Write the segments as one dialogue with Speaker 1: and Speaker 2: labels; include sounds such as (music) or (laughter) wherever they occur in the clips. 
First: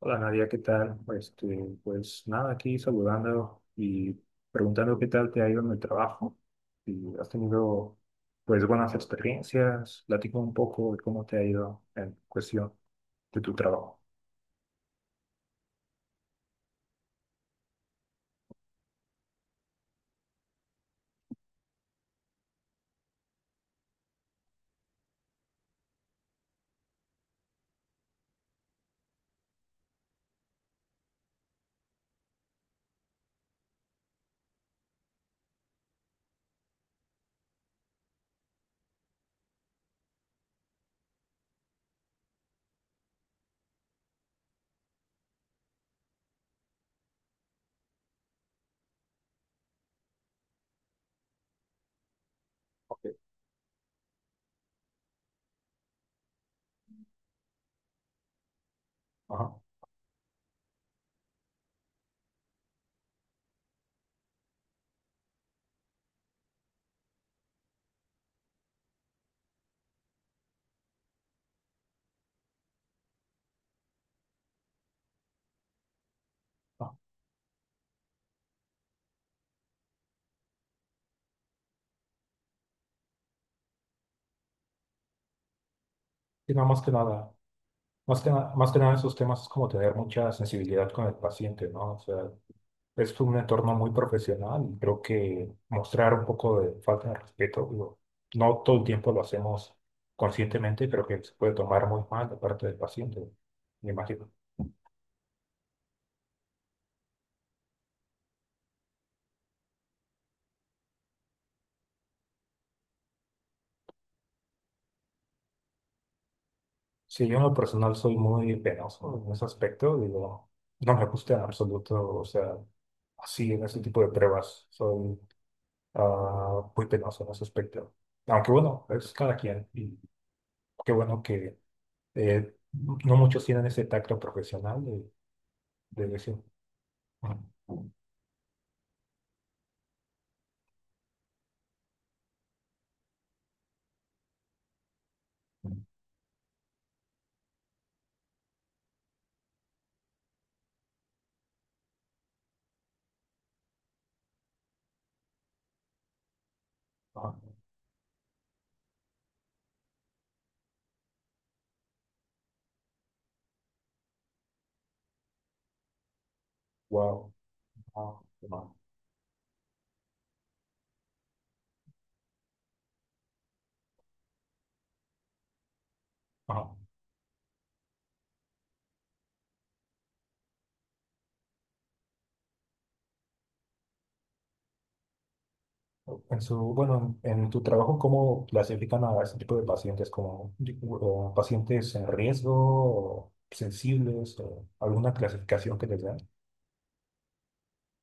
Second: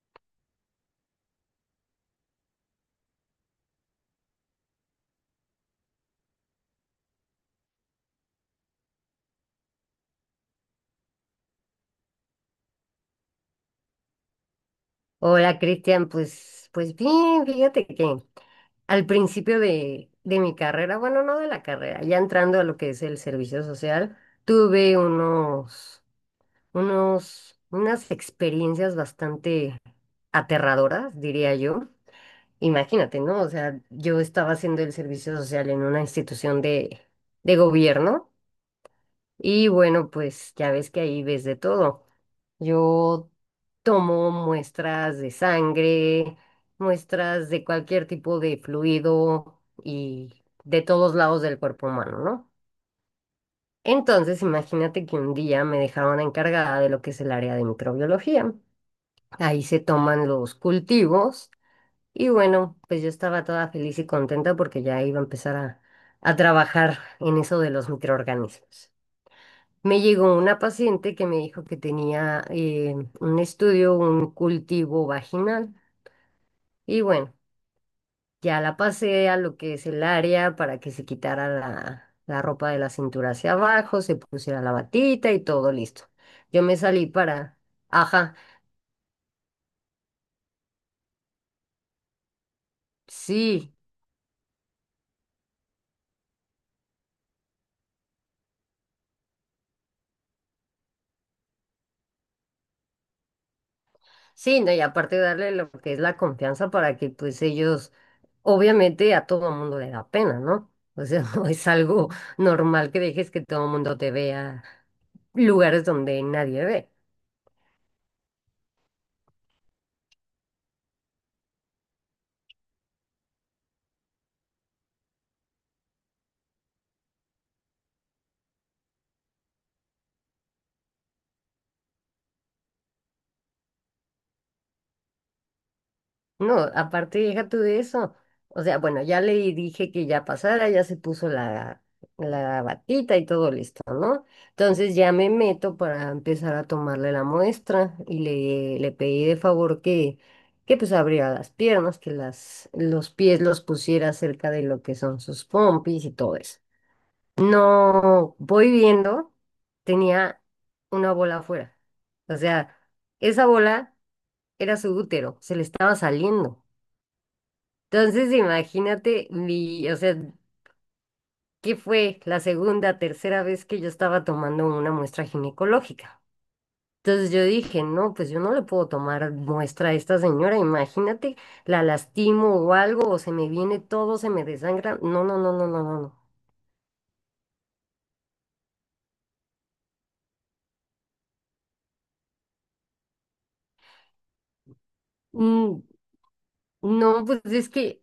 Speaker 1: Hola Nadia, ¿qué tal? Pues nada, aquí saludando y preguntando qué tal te ha ido en el trabajo. Si has tenido pues buenas experiencias, platica un poco de cómo te ha ido en cuestión de tu trabajo.
Speaker 2: Hola Cristian, pues, pues bien, fíjate que al principio de mi carrera, bueno, no de la carrera, ya entrando a lo que es el servicio social, tuve unos, unas experiencias bastante aterradoras, diría yo. Imagínate, ¿no? O sea, yo estaba haciendo el servicio social en una institución de gobierno. Y bueno, pues ya ves que ahí ves de todo. Yo tomo muestras de sangre, muestras de cualquier tipo de fluido y de todos lados del cuerpo humano, ¿no?
Speaker 1: Ok.
Speaker 2: Entonces, imagínate que un día me dejaron encargada de lo que es el área de microbiología.
Speaker 1: Ajá.
Speaker 2: Ahí se toman los cultivos y bueno, pues yo estaba toda feliz y contenta porque ya iba a empezar a trabajar en eso de los microorganismos. Me llegó una paciente que me dijo que tenía un estudio, un cultivo vaginal.
Speaker 1: Ajá.
Speaker 2: Y bueno, ya la pasé a lo que es el área para que se quitara la ropa de la cintura hacia abajo, se pusiera la batita y todo listo.
Speaker 1: Sí,
Speaker 2: Yo
Speaker 1: no,
Speaker 2: me
Speaker 1: más que
Speaker 2: salí
Speaker 1: nada,
Speaker 2: para, ajá,
Speaker 1: más que nada esos temas es como tener mucha sensibilidad con el paciente, ¿no? O sea, es un
Speaker 2: sí,
Speaker 1: entorno muy profesional y creo que mostrar un poco de falta de respeto, digo, no todo el tiempo lo hacemos conscientemente, creo que se puede tomar muy mal de parte del paciente, me imagino.
Speaker 2: sí, no, y aparte darle lo que es la confianza para que pues ellos, obviamente a todo mundo le da pena, ¿no? O sea, (laughs) no es algo normal que dejes que todo el mundo te vea lugares donde nadie ve.
Speaker 1: Sí, yo en lo personal soy muy penoso en ese aspecto, digo, no me gusta en absoluto, o sea, así en ese tipo de pruebas, soy muy penoso en ese aspecto. Aunque bueno, es cada quien y qué bueno que no muchos tienen ese tacto profesional de decir.
Speaker 2: No, aparte deja tú de
Speaker 1: "Mm".
Speaker 2: eso. O sea, bueno, ya le dije que ya pasara, ya se puso la batita y todo listo, ¿no? Entonces ya me meto para empezar a tomarle la muestra y le pedí de favor que pues abriera las piernas, que las, los pies los pusiera cerca de lo que son sus pompis y todo eso.
Speaker 1: Ajá.
Speaker 2: No, voy viendo, tenía una bola afuera. O sea, esa bola era su útero, se le estaba saliendo.
Speaker 1: Wow. Ah,
Speaker 2: Entonces,
Speaker 1: ah,
Speaker 2: imagínate mi, o sea, ¿qué fue la segunda, tercera vez que yo estaba tomando una muestra ginecológica?
Speaker 1: ajá.
Speaker 2: Entonces yo dije, no, pues yo no le puedo tomar muestra a esta señora, imagínate, la lastimo o algo, o se me viene todo, se me desangra. No, no, no, no, no, no, no.
Speaker 1: En su, bueno, En tu trabajo, ¿cómo clasifican a ese tipo de pacientes? ¿Como di- o pacientes en riesgo o sensibles o alguna clasificación
Speaker 2: Mm,
Speaker 1: que les dan?
Speaker 2: no, pues es que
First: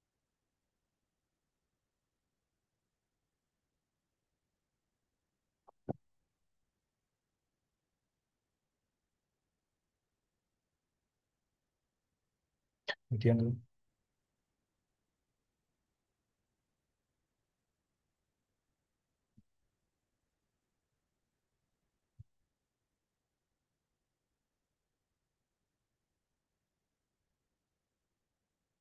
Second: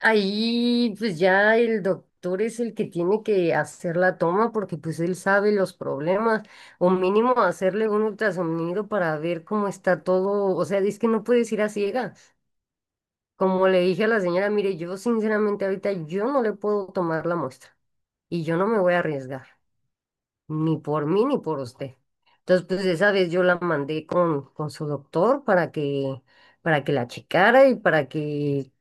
Speaker 2: ahí pues ya el doctor es el que tiene que hacer la toma porque pues él sabe los problemas o mínimo hacerle un ultrasonido para ver cómo está todo, o sea, es que no puedes ir a ciegas.
Speaker 1: Entiendo.
Speaker 2: Como le dije a la señora, mire, yo sinceramente ahorita yo no le puedo tomar la muestra y yo no me voy a arriesgar, ni por mí ni por usted. Entonces pues esa vez yo la mandé con su doctor para que la checara y para que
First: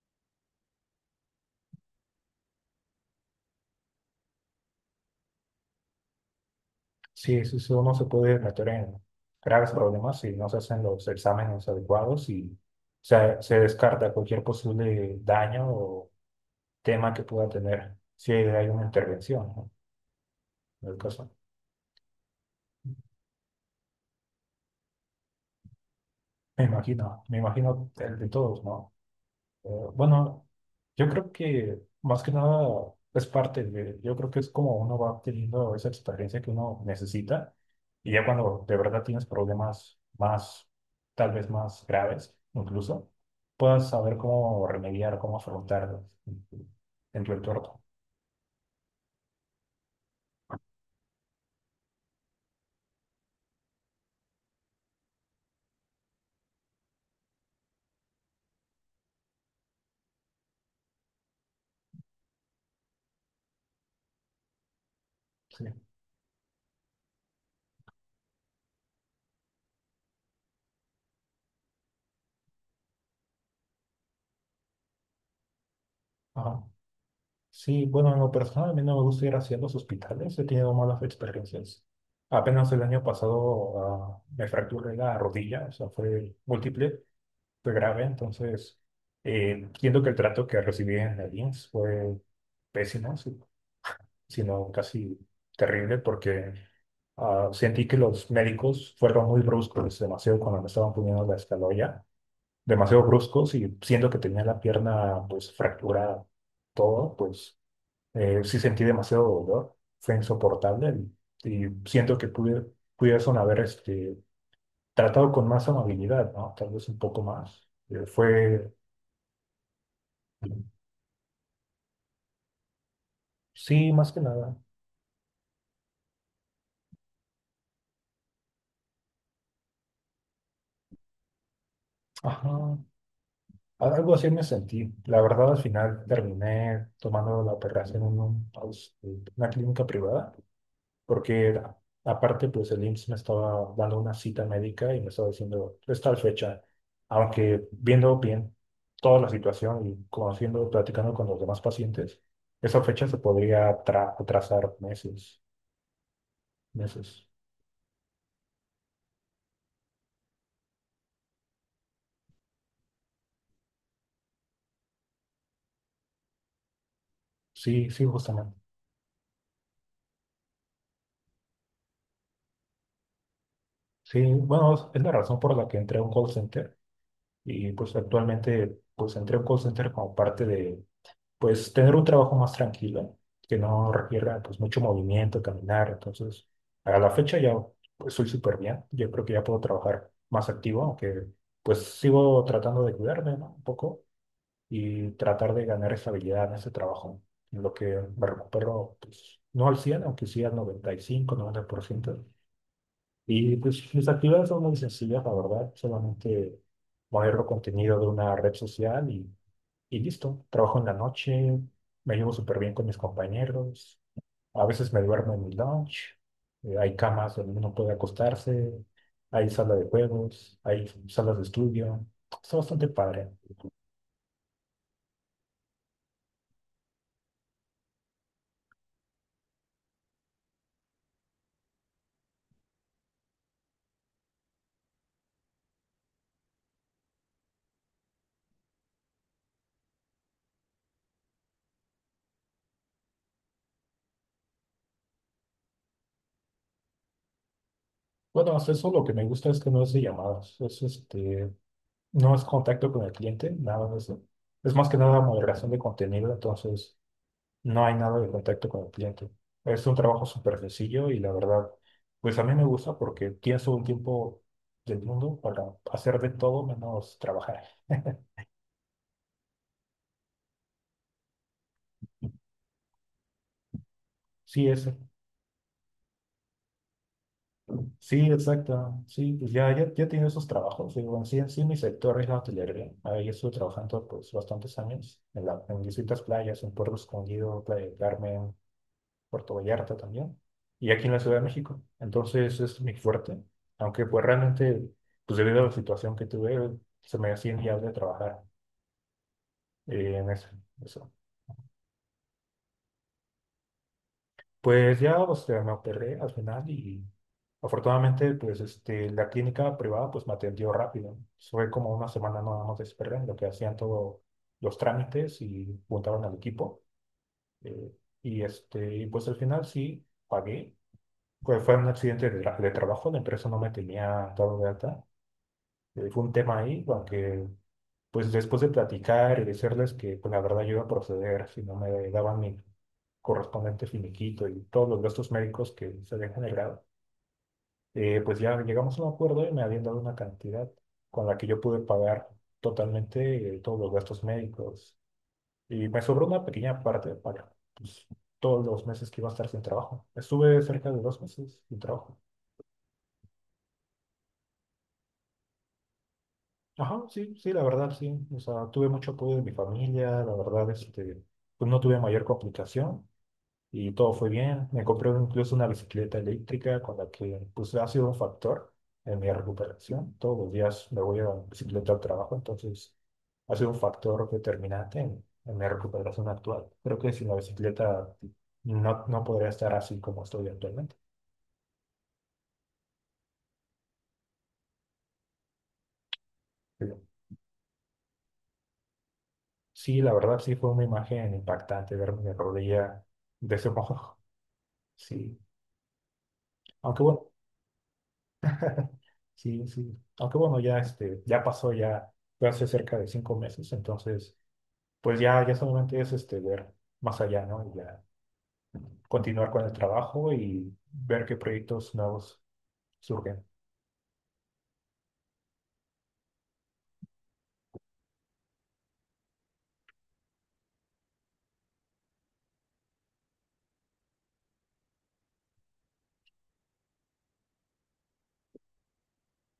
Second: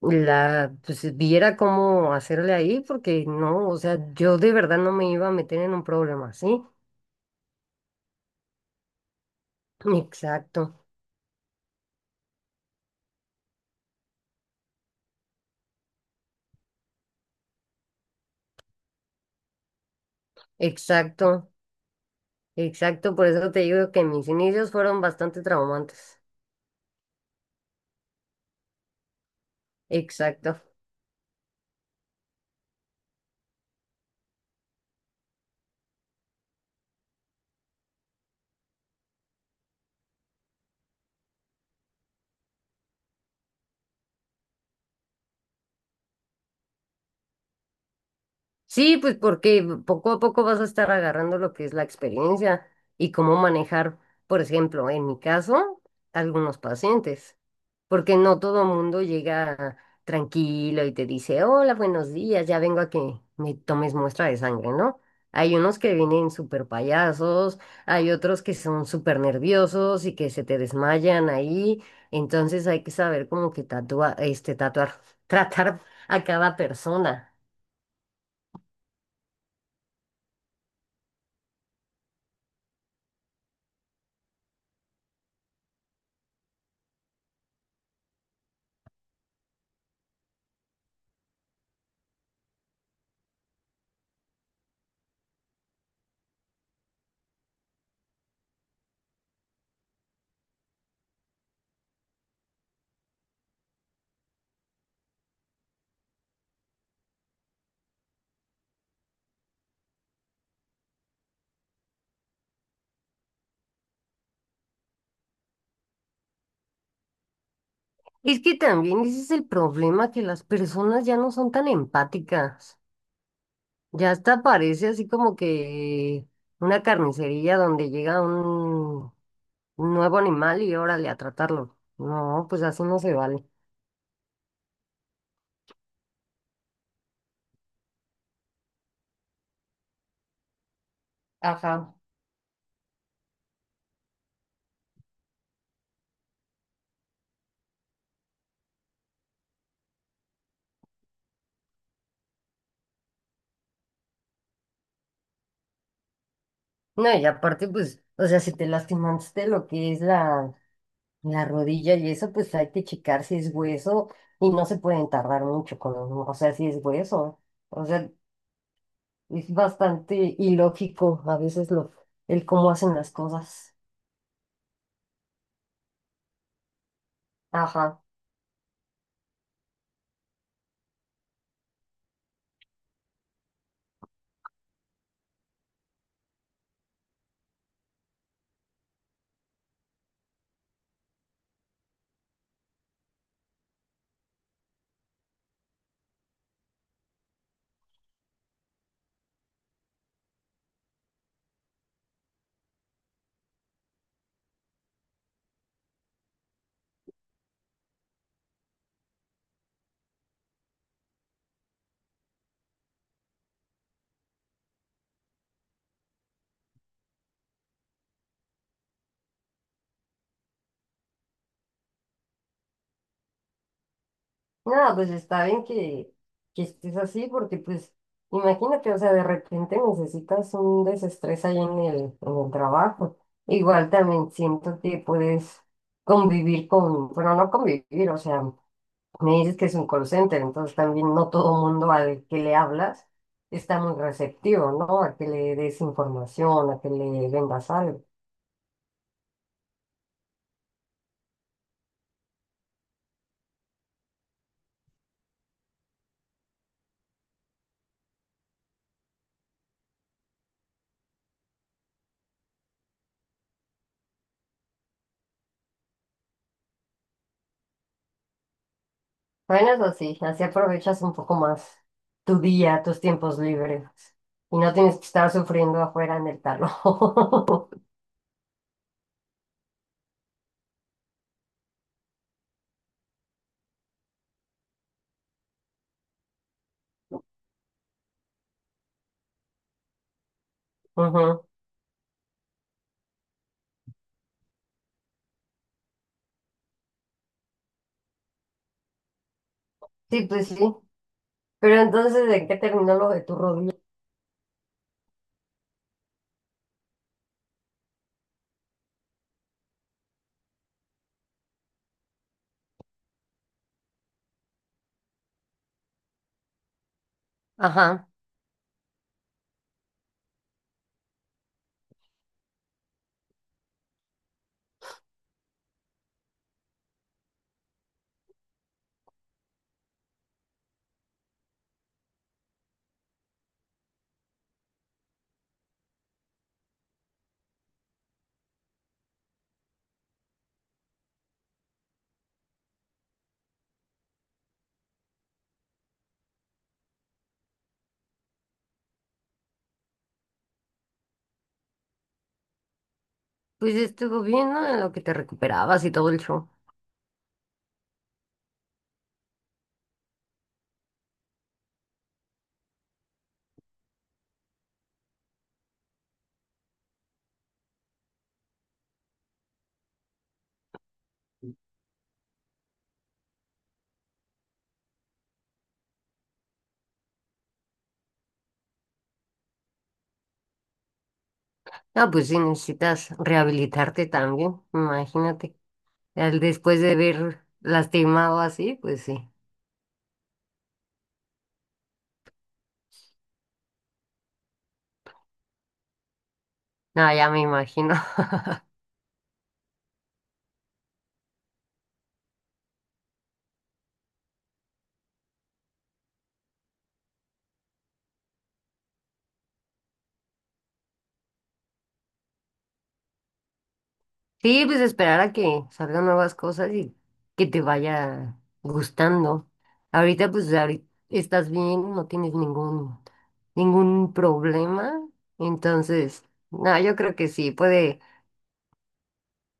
Speaker 2: la, pues viera cómo hacerle ahí, porque no, o sea, yo de verdad no me iba a meter en un problema, ¿sí?
Speaker 1: Sí, eso no se puede meter en graves problemas si no se
Speaker 2: Exacto,
Speaker 1: hacen los exámenes adecuados y se descarta cualquier posible daño o tema que pueda tener si hay una intervención, ¿no? En el caso.
Speaker 2: exacto, exacto, por eso te digo que mis inicios fueron bastante traumantes.
Speaker 1: Me imagino el de todos, ¿no? Bueno,
Speaker 2: Exacto.
Speaker 1: yo creo que más que nada es parte de, yo creo que es como uno va obteniendo esa experiencia que uno necesita y ya cuando de verdad tienes problemas más, tal vez más graves incluso, puedas saber cómo remediar, cómo afrontarlos en tu entorno.
Speaker 2: Sí, pues porque poco a poco vas a estar agarrando lo que es la experiencia y cómo manejar, por ejemplo, en mi caso, algunos pacientes, porque no todo mundo llega tranquilo y te dice, hola, buenos días, ya vengo a que me tomes muestra de sangre, ¿no? Hay
Speaker 1: Sí.
Speaker 2: unos que vienen súper payasos, hay otros que son súper nerviosos y que se te desmayan ahí, entonces hay que saber como que (laughs) tratar a cada
Speaker 1: Ajá.
Speaker 2: persona.
Speaker 1: Sí, bueno, en lo personal a mí no me gusta ir hacia los hospitales, he tenido malas experiencias. Apenas el año pasado me fracturé la rodilla, o sea, fue múltiple. Fue grave, entonces entiendo que el trato que recibí en la INS fue pésimo, sino casi terrible, porque sentí que los médicos fueron muy bruscos, demasiado cuando me estaban poniendo la escaloya, demasiado bruscos y siendo que tenía la pierna pues fracturada, todo, pues sí sentí demasiado dolor, fue insoportable y siento que pudiesen haber tratado con más amabilidad, ¿no? Tal vez un poco más.
Speaker 2: Es que
Speaker 1: Fue.
Speaker 2: también ese es el problema, que las personas ya no son tan empáticas.
Speaker 1: Sí, más
Speaker 2: Ya
Speaker 1: que
Speaker 2: hasta
Speaker 1: nada.
Speaker 2: parece así como que una carnicería donde llega un nuevo animal y órale a tratarlo. No, pues
Speaker 1: Ajá.
Speaker 2: así no se vale.
Speaker 1: Algo así me sentí. La verdad, al final terminé tomando la operación una clínica privada, porque
Speaker 2: Ajá.
Speaker 1: aparte, pues el IMSS me estaba dando una cita médica y me estaba diciendo, es tal fecha. Aunque viendo bien toda la situación y conociendo, platicando con los demás pacientes, esa fecha se podría atrasar meses,
Speaker 2: No,
Speaker 1: meses.
Speaker 2: y aparte, pues, o sea, si te lastimaste lo que es la rodilla y eso, pues hay que checar si es hueso y no se pueden tardar mucho con, o sea, si es hueso. O
Speaker 1: Sí, sí,
Speaker 2: sea,
Speaker 1: justamente.
Speaker 2: es bastante ilógico a veces lo, el cómo hacen las cosas.
Speaker 1: Sí, bueno, es la razón por la que entré a un call center. Y pues
Speaker 2: Ajá.
Speaker 1: actualmente pues entré a un call center como parte de pues tener un trabajo más tranquilo, que no requiera pues mucho movimiento, caminar. Entonces, a la fecha ya pues soy súper bien. Yo creo que ya puedo trabajar más activo, aunque pues sigo tratando de cuidarme, ¿no? Un poco y tratar de ganar estabilidad en ese trabajo, en lo que me recupero pues no al 100 aunque sí al 95, 90% y pues mis actividades son muy sencillas, la verdad. Solamente mover el contenido de una red social y listo. Trabajo en la noche, me llevo súper bien con mis compañeros. A veces me duermo en mi lounge. Hay camas donde uno puede acostarse. Hay sala de juegos, hay salas de estudio. Está bastante padre.
Speaker 2: Nada, pues está bien que estés así porque pues imagínate, o sea, de repente necesitas un desestrés ahí en en el trabajo. Igual también siento que puedes convivir con, bueno, no convivir, o sea, me dices que es un call center, entonces también no todo mundo al que le hablas está muy receptivo, ¿no? A que le des información, a que le vendas algo.
Speaker 1: Bueno, hasta eso lo que me gusta es que no es de llamadas. Es no es contacto con el cliente, nada de eso. Es más que nada moderación de contenido, entonces. No hay nada de contacto con el cliente. Es un trabajo súper sencillo y la verdad, pues a mí me gusta porque tienes un tiempo del mundo para hacer de todo menos trabajar.
Speaker 2: Bueno, eso sí, así aprovechas un poco más tu día, tus tiempos libres y
Speaker 1: Sí,
Speaker 2: no
Speaker 1: eso.
Speaker 2: tienes que estar sufriendo afuera en el tarro. (laughs)
Speaker 1: Sí, exacto. Sí, pues ya he tenido esos trabajos. Digo, en sí, mi sector es la hotelería. Ahí estuve trabajando pues bastantes años en distintas playas, en Puerto Escondido, Playa del Carmen, Puerto Vallarta también, y aquí en la Ciudad de
Speaker 2: Ujú.
Speaker 1: México. Entonces es mi fuerte, aunque pues realmente, pues debido a la situación que tuve, se me hacían días de trabajar
Speaker 2: Sí,
Speaker 1: en
Speaker 2: pues sí.
Speaker 1: eso.
Speaker 2: Pero entonces, ¿de qué terminó lo de tu rodilla?
Speaker 1: Pues ya, o sea, me operé al final y afortunadamente, pues la clínica privada pues me atendió rápido. Fue como una semana nada más de espera en lo que hacían todos los trámites y juntaron al equipo. eh,
Speaker 2: Ajá,
Speaker 1: pues al final sí pagué. Pues fue un accidente de trabajo, la empresa no me tenía dado de alta. Fue un tema ahí, aunque pues después de platicar y decirles que pues, la verdad yo iba a proceder si no me daban mi correspondiente finiquito y todos los gastos médicos que se habían generado, pues ya llegamos a un acuerdo y me habían dado una cantidad con la que yo pude pagar totalmente todos los gastos médicos. Y me sobró una pequeña parte para pues, todos los meses que iba a estar sin trabajo. Estuve cerca de 2 meses sin trabajo.
Speaker 2: pues estuvo bien, ¿no? En lo que te recuperabas y todo el show.
Speaker 1: Ajá, sí, sí, la verdad, sí. O sea, tuve mucho apoyo de mi familia, la verdad, pues no tuve mayor complicación y todo fue bien. Me compré incluso una bicicleta eléctrica con la que, pues, ha sido un factor en mi recuperación. Todos los días me voy a bicicleta al trabajo, entonces ha sido un factor determinante en mi recuperación actual. Creo que sin la bicicleta no podría estar así como estoy actualmente.
Speaker 2: Ah, pues sí, necesitas rehabilitarte también, imagínate. Al- Después de
Speaker 1: Pero
Speaker 2: ver lastimado así, pues sí.
Speaker 1: sí, la verdad, sí fue una imagen impactante ver mi rodilla de ese modo. (laughs) Sí. Aunque
Speaker 2: No, ya
Speaker 1: bueno,
Speaker 2: me imagino.
Speaker 1: (laughs) sí, sí. Aunque bueno, ya, ya pasó, ya fue hace cerca de 5 meses, entonces, pues ya, ya solamente es ver más allá, ¿no? Y ya continuar con el trabajo y ver qué proyectos nuevos surgen.
Speaker 2: Sí, pues esperar a que salgan nuevas cosas y que te vaya gustando. Ahorita, pues ahorita estás bien, no tienes ningún, ningún problema. Entonces, no, yo creo que sí, puede,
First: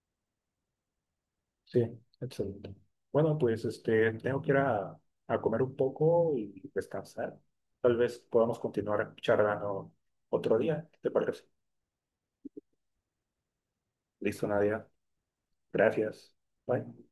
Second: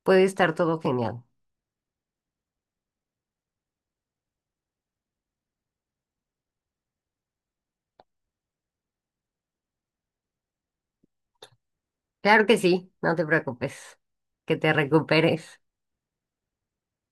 Speaker 2: puede estar todo genial.
Speaker 1: Sí, excelente. Bueno, pues tengo que a comer un poco y descansar. Tal vez podamos continuar charlando otro día. ¿Qué te parece?
Speaker 2: Claro que sí, no te preocupes,
Speaker 1: Listo,
Speaker 2: que te
Speaker 1: Nadia.
Speaker 2: recuperes.
Speaker 1: Gracias. Bye.